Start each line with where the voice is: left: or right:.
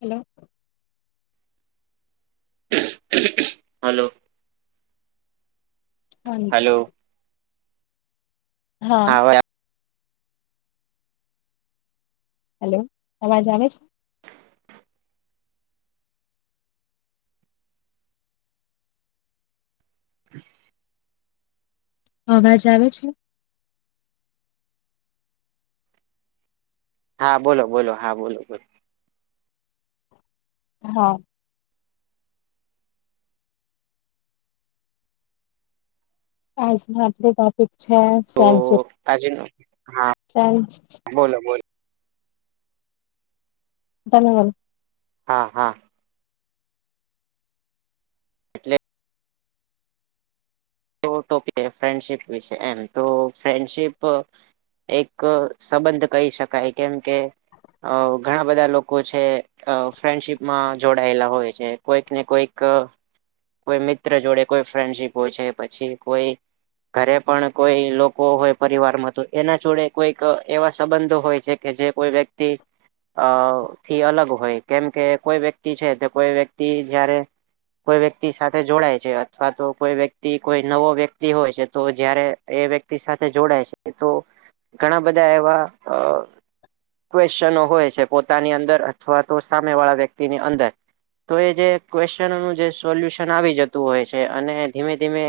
left: Hello
right: hello hello
left: [unintelligible] હા hello અવાજ આવે છ અવાજ આવે છે
right: હા બોલો બોલો હા બોલો બોલો
left: હા આજનું આપણું ટોપિક છે
right: તો
left: ફ્રેન્ડશીપ
right: આજનો હા
left: ફ્રેન્ડસ
right: બોલો બોલો
left: ધન્યવાદ
right: હા હા એટલે તો ટિપિકે ફ્રેન્ડશીપ વિશે એમ તો ફ્રેન્ડશીપ એક સંબંધ કહી શકાય કેમ કે અ ઘણા બધા લોકો છે અ ફ્રેન્ડશીપ માં જોડાયેલા હોય છે. કોઈક ને કોઈક કોઈ મિત્ર જોડે કોઈ ફ્રેન્ડશીપ હોય છે પછી કોઈ ઘરે પણ કોઈ લોકો હોય પરિવારમાં તો એના જોડે કોઈક એવા સંબંધો હોય છે. કે જે કોઈ વ્યક્તિ અહ થી અલગ હોય કેમ કે કોઈ વ્યક્તિ છે તો કોઈ વ્યક્તિ જયારે કોઈ વ્યક્તિ સાથે જોડાય છે અથવા તો કોઈ વ્યક્ તી કોઈ નવો વ્યક્તિ હોય છે તો જયારે એ વ્યક્તિ સાથે જોડાય છે તો ઘણા બધા એવા અહ ક્વેશ્ચનો હોય છે પોતાની અંદર અથવા તો સામે વાળા વ્યક્તિની અંદર. તો એ જે ક્વેશ્ચનોનું જે સોલ્યુશન આવી જતું હોય છે અને ધીમે ધીમે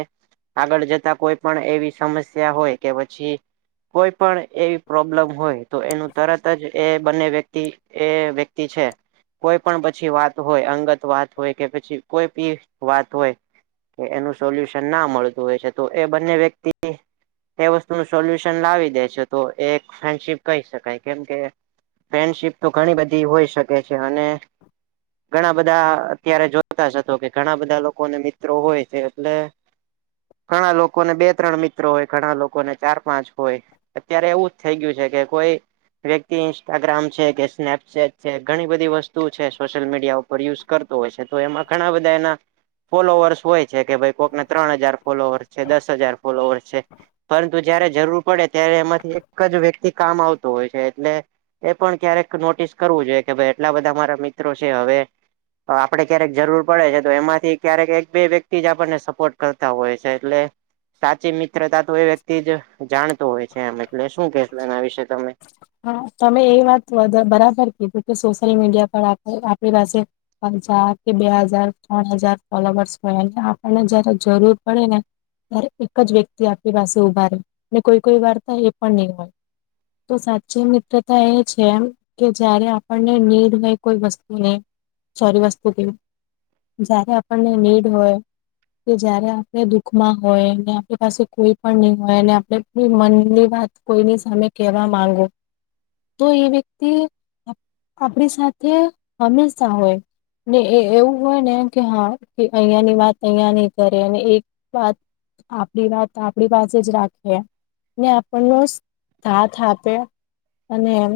right: આગળ જતા કોઈ પણ એવી સમસ્યા હોય કે પછી કોઈ પણ એવી પ્રોબ્લમ હોય તો એનું તરત જ એ બંને વ્યક્તિ એ વ્યક્તિ છે કોઈ પણ પછી વાત હોય અંગત વાત હોય કે પછી કોઈ બી વાત હોય કે એનું સોલ્યુશન ના મળતું હોય છે તો એ બંને વ્યક્તિ એ વસ્તુ નું સોલ્યુશન લાવી દે છે તો એ એક ફ્રેન્ડશીપ કહી શકાય કેમ કે ફ્રેન્ડશીપ તો ઘણી બધી હોય શકે છે અને ઘણા બધા અહ અત્યારે જોતા જ હશો કે ઘણા બધા લોકોને મિત્રો હોય છે એટલે ઘણા લોકોને બે ત્રણ મિત્ર હોય ઘણા લોકોને ચાર પાંચ હોય. અત્યારે એવું જ થઈ ગયું છે કે કોઈ વ્યક્તિ ઇન્સ્ટાગ્રામ છે કે સ્નેપચેટ છે ઘણી બધી વસ્તુ છે સોશિયલ મીડિયા ઉપ પર યુસ કરતો હોય છે તો એમાં ઘણા બધા એના ફોલોવર્સ હોય છે કે ભઈ કોકને ત્રણ હજાર ફોલોવર છે દસ હજાર ફોલોવર છે પરંતુ જયારે જરૂર પડે ત્યારે એમાંથી એક જ વ્યક્તિ કામ આવતો હોય છે એટલે એ પણ ક્યારેક નોટિસ કરવું જોઈએ કે ભઈ એટલા બધા મારા મિત્રો છે હવે તો આપડે ક્યારેક જરૂર પડે છે તો એમાંથી ક્યારેક એક બે વ્યક્તિ જ આપણને સ સપોર્ટ કરતા હોય છે એટલે સાચી મિત્રતા તો એ વ્યક્તિ જ જાણતો હોય છે એમ ને એટલે શું કેસ એના વિશે તમે?
left: હા, તમે એ વાત વધ બરાબર કીધું કે સોશિયલ મીડિયા પર આપ આપેલા સે હજાર કે બે હજાર ત્રણ હજાર ફોલોવર્સ હોય એટલે આપણને જયારે જરૂર પડે ને ત્યારે એક જ વ્યક્તિ આપણી પાસે ઉભા રે ને કોઈ કોઈ વાર તો એ પણ નહીં હોય. તો સાચ ચી મિત્રતા એ છે એમ કે જયારે આપણને નીડ હોય કોઈ વસ્તુની સોરી વસ્તુ કે જયારે આપણને નીડ હોય કે જયારે આપડે દુખમાં હોય ને આપડી પાસે કોઈ પણ નહી હોય અને આપડે કે મનની વાત કોઈની સામે કેવા માંગો તો એ વ્યક્તિ આપદડી સાથે હંમેશા હોય. ને એ એવું હોય ને કે હા અહિયાની વાત અહિયા નહી કરે અને એક વાત આપડી વાત આપડી પાસે જ રાખેને આપણને સાથ આપે અને એમ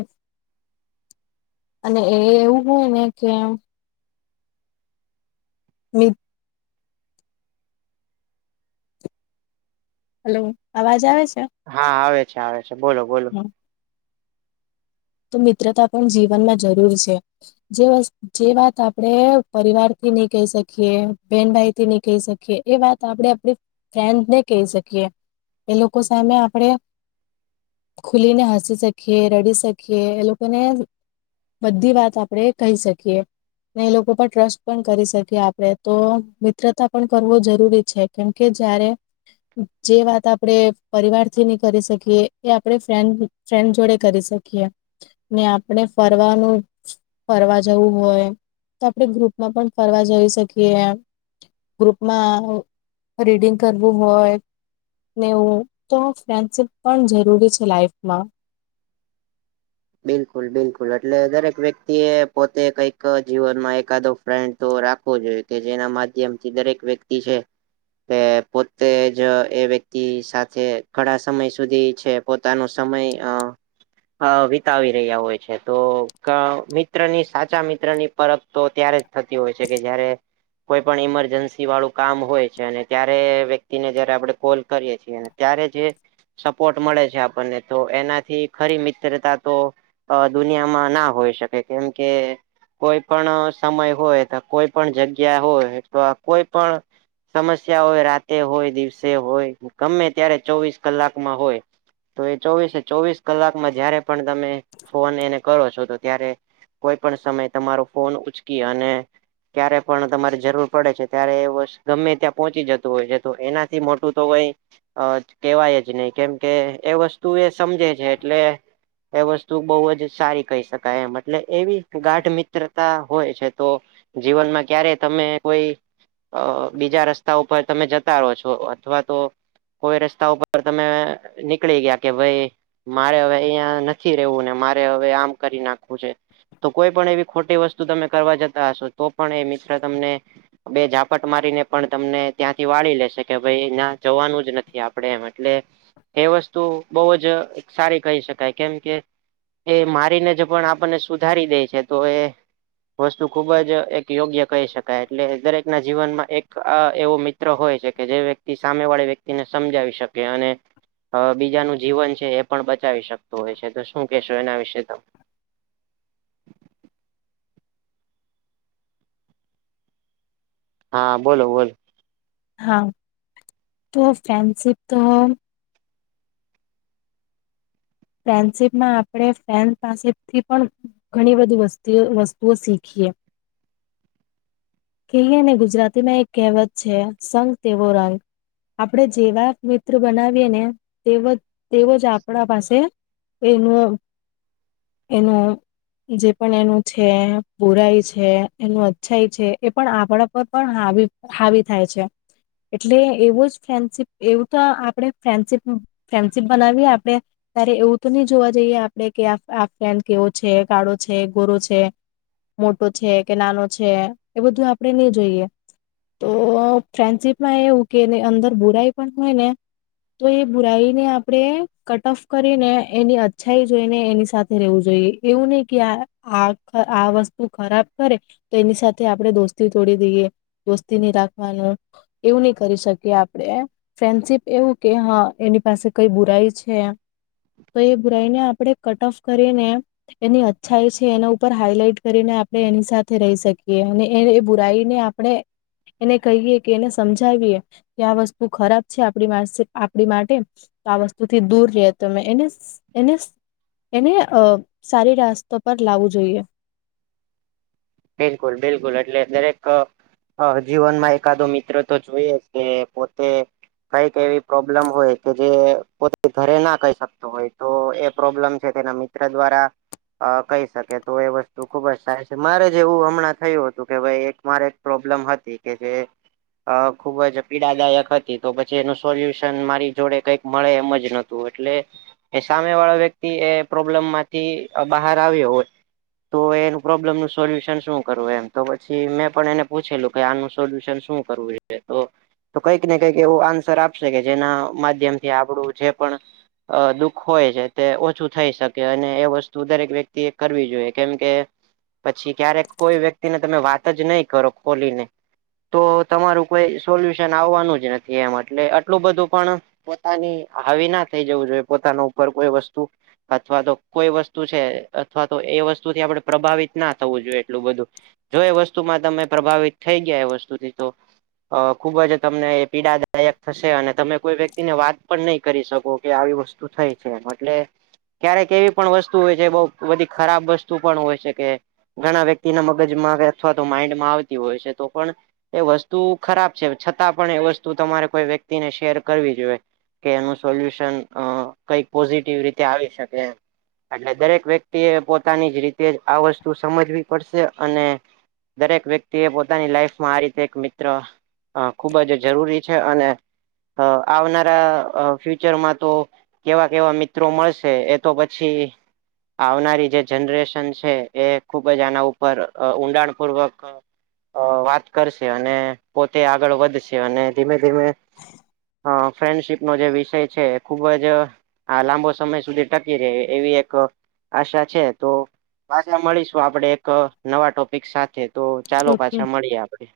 left: અને એ એવું હોય ને કે મિત હલો, અવાજ આવે છે?
right: હા, આવે છે આવે છે. બોલો બોલ
left: હા, તો મિત્રતા પણ જીવનમાં જરૂર છે જે વસ જે વાત આપડે પરિવાર થી નહી કહી શકીએ બેહેન ભાઈ થી નહી કહી શકીએ એ વાત તા આપ આપણડી ફ્રેન્ડ નહી કહી શકીએ એ લોકો સામે આપડે ખુલી ને હસી શકીએ રડી શકીએ એ લોકોને બધી વાત આપડે કહી શકીએ. ને એ લોકો પર ટ્રસ્ટ પણ કરી શકીએ આપડે તો મિત્રતા પણ કરવો જરૂરી છે. કેમ કે જયારે જે વાત આપડે પરિવાર થી ની કરી શકીએ એ આપણેે ફ્રેન્ડ ફ્રેન્ડ જોડે કરી શકીએ. ને આપણે ફરવાનું ફરવા જવું હોય તો આપણે ગ્રુપમાં પણ ફરવા જઈ શકીએ. ગ્રુપમાં રીડિંગ કરવું હોય નેવું તો ફ્રેન્ડશીપ પણ જરૂરી છે લાઈફમાં.
right: બિલકુલ બિલકુલ એટલે દરેક વ્યક્તિ એ પોતે કઈક જીવન માં એકાદો ફ્રેન્ડ તો રાખવો જોઈએ કે જેના માધ્યમથી દરેક વ્યક્તિ છે તે પોતે જ એ વ્યક્તિ સાથે ઘણા સમય સુધી છે પોતાનો સમય અ વીત વીતાવી રહ્યા હોય છે તો મિત્રની સાચા મિત્રની પરખ તો ત્યારે જ થતી હોય છે કે જયારે કોઈ પણ ઈમરજન્સી વાળું કામ હોય છે અને ત્યારે વ્યક્તિને જયારે આપણે કોલ કરીએ છીએ ત્યારે જે સપોર્ટ મળે છે આપણને તો એનાથી ખરી મિત્રતા તો અ દુનિયામાં ના હોઈ શકે કેમ કે કોઈ પણ સમય હોય તો કોઈ પણ જગ્યા હોય તો કોઈ પણ સમસ્યા હોય રાતે હોય, દિવસે હોય, ગમે ત્યારે, ચોવીસ કલાકમાં હોય તો એ ચોવીસે ચોવીસ કલાકમાં જયારે પણ તમે ફોન એને કરો છો તો ત્યારે કોઈ પણ સમય તમારો ફોન ઉંચકી અને ક્યારે પણ તમારે જરૂર પડે છે. ત્યારે એ [unintelligible] ગમે ત્યાં પહોંચી જતો હોય છે તો એનાથી મોટું તો કઈ અ કેવાય નહી કેમ કે એ વસ્તુ સમજે છે એટલે એ વસ્તુ બહુ જ સારી કહી શકાય એમ એટલે એવી ગાઢ મિત્રતા હોય છે તો જીવનમાં ક્યારે તમે કોઇ અ બીજા રસ્તા ઉપર તમે જતા રહો છો અથવા તો કોઈ રસ્તા ઉપર તમે નીકળી ગયા કે ભાઈ મારે હવે અહીંયા નહી નથી રવું ને મારે હવે આમ કરી નાખવું છે. તો કોઈ પણ એવી ખોટી વસ્તુ તમે કરવા જતા હશો તો પણ એ મિત્ર તમને બે ઝાપટ મારીને પણ તમને ત્યાંથી વાળી લેશે કે ભાઈ ના જવાનું જ નથી આપડે એમ એટલે એ વસ્તુ બવજ સારી કહી શકાય કેમ કે એ મારીને જ પણ આપણને સુધારી દે છે તો એ વસ્તુ ખુબ જ એક યોગ્ય કહી શકાય એટલે દરેક ના જીવનમાં એક આ એવો મિત્ર હોય છે કે જે વ્યક્તિ સામે વાળી વ્યક્તિને સમજાવી શકે અને અ બીજાનું જીવન છે એ પણ બચાવી શકતો હોય છે તો શું કેહેશો એના વિશે તમે હા બોલો બોલો.
left: હા તો ફ્રેન્ડશિપ તો ફ્રેન્ડશીપમાં આપણે ફ્રેન્ડ પાસેથી પણ ઘણી બધી વસ્તુઓ શીખીએ [unintelligible] ગુજરાતીમાં એક કહેવત છે સંગ તેવો રંગ. આપણે જેવા મિત્ર બનાવીએ ને તે તેવ જ આપણા પાસે એનું એનો જે પણ એનું છે બૂરાય છે એનું અચ્છાઈ છે એ પણ આપણા પર પણ હાવી હાવી થાય છે. એટલે એવું જ ફ્રેન્ડશીપ એવું તો આપણે ફ્રેન્ડશિપ ફ્રેન્ડશિપ બનાવીએ આપણે ત્યારે એવું તો નહી જોવા જઈએ આપડે કે આ ફેન કેવો છે કાળો છે ગોરો છે મોટો છે કે નાનો છે એ બધું આપડે નઈ જોઈએ. તો ફ્રેન્ડશીપમાં એવું કે એને અંદર બુરાઈ પણ હોય ને તો એ બુરાઈને આપણે કટફ કરીને એની અચ્છાઈ જોઈને એની સાથે રહેવું જોઈએ એવું નહી કે આ આ આ વસ્તુ ખરાબ કરે તો એની સાથે આપણે દોસ્તી તોડી દઈએ દોસ્તી ની રાખવાનું એવું નઈ કરી શકીએ આપડે ફ્રેન્ડશીપ એવું કે હા એની પાસે કઈ બુરાઈ છે એમ તો એ બુરાઈને આપણે કટ ઓફ કરીને એની અચ્છાઈ છે એના ઉપર હાઈલાઈટ કરીને આપણે એની સાથે રહી શકીએ અને એની એ બુરાઈને આપણે એને કહીએ કે એને સમજાવીએ કે આ વસ્તુ ખરાબ છે આપણી વારસે આપણી માટે તો આ વસ્તુ થી દૂર રહે. તમે એને-એને-એને અ સારી રાસ્તો પર લાવું જોઈએ.
right: બિલકુલ બિલકુલ એટલે દરેક અ જીવનમાં એકાદો મિત્રો તો જોઈએ જ કે પોતે કઈક એવી પ્રોબ્લેમ હોય કે જે પોતે ઘરે ના કહી શકતો હોય તો એ પ્રોબ્લેમ છે તેના મિત્ર દ્વારા અ કહી શકે તો એ વસ્તુ ખુબ જ સારી છે મારે એવું હમણાં થયું હતું કે ભાઈ એક મારે એક પ્રોબ્લેમ હતી કે જે અ ખુબ જ પીડાદાયક હતી તો પછી એનું સોલ્યુશન મારી જોડે કઈક મળે એમ જ ન તો એટલે એ સામે વાળા વ્યક્તિ એ પ્રોબ્લેમમાંથી અ બહાર આવ્યો હોય તો એનું પ્રોબ્લમ સોલ્યુશન શું કરવું એમ તો પછી મેં પણ એને પૂછેલું કે આનું સોલ્યુશન શું કરવું તો તો કંઈક ને કંઈક એવું આન્સર આપશે કે જેના માધ્યમથી આપડું જે પણ અ દુઃખ હોય છે તે ઓછું થઈ શકે અને એ વસ્તુ દરેક વ્યક્તિ એ કરવી જોઈએ કેમ કે પછી ક્યારેક કોઈ વ્યક્તિને તમે વાત જ નહી કરો ખોલીને તો તમારું કોઈ સોલ્યુશન આવવાનું જ નથી એમ એટલે આટલું બધું પણ પોતાની હાવી ના થઈ જવું જોઈએ પોતાના ઉપર કોઈ વસ્તુ અથવા તો કોઈ વસ્તુ છે અથવા તો એ વસ્તુથી આપણે પ્રભાવિત ના થવું જોઈએ એટલું બધું. જો એ વસ્તુમાં તમે પ્રભાવિત થઈ ગયા એ વસ્તુથી તો અ ખુબ જ તમને એ પીડાદાયક થશે અને તમે કોઈ વ્યક્તિને વાત પણ નહી કરી શકો કે આવી વસ્તુ શું થાઈ છે એમ એટલે ક્યારેક એવી પણ વસ્તુ હોય છે બઉ બધી ખરાબ વસ્તુ પણ હોય છે કે ઘણા વ્યક્તિના મગજમાં અથવા તો માઈન્ડમાં આવતી હોય છે તો પણ એ વસ્તુ ખરાબ છે છતાં પણ એ વસ્તુ તમારે કોઈ વ્યક્તિને શેર કરવી જોઈએ. કે એનું સોલ્યુશન અ કઈક પોઝિટિવ રીતે આવી શકે એમ. એટલે દરેક વ્યક્તિ એ પોતાની જ રીતે જ આ વસ્તુ સમજવી પડશે અને દરેક વ્યક્તિ એ પોતાની લાઈફમાં આ રીતે એક મિત્ર અ ખુબ જ જરૂરી છે અને અ આવનારા અ ફ્યુચરમાં તો કેવા કેવા મિત્રો મળશે એ તો પછી આવનારી જે જનરેશન છે એ ખુબ જ આના ઉપર અ ઊંડાણ પૂર્વક અ વાત કરશે અને પોતે આગળ વધશે અને ધીમે ધીમે અ ફ્રેન્ડશીપનો જે વિષય છે એ ખુબ જ આ લાંબો સમય સુધી ટકી રહે એવી એક આશા છે તો પાછા મળીશું આપડે એક નવા ટોપિક સાથે તો ચાલો
left: ઓકે
right: પાછા મળીએ આપડે.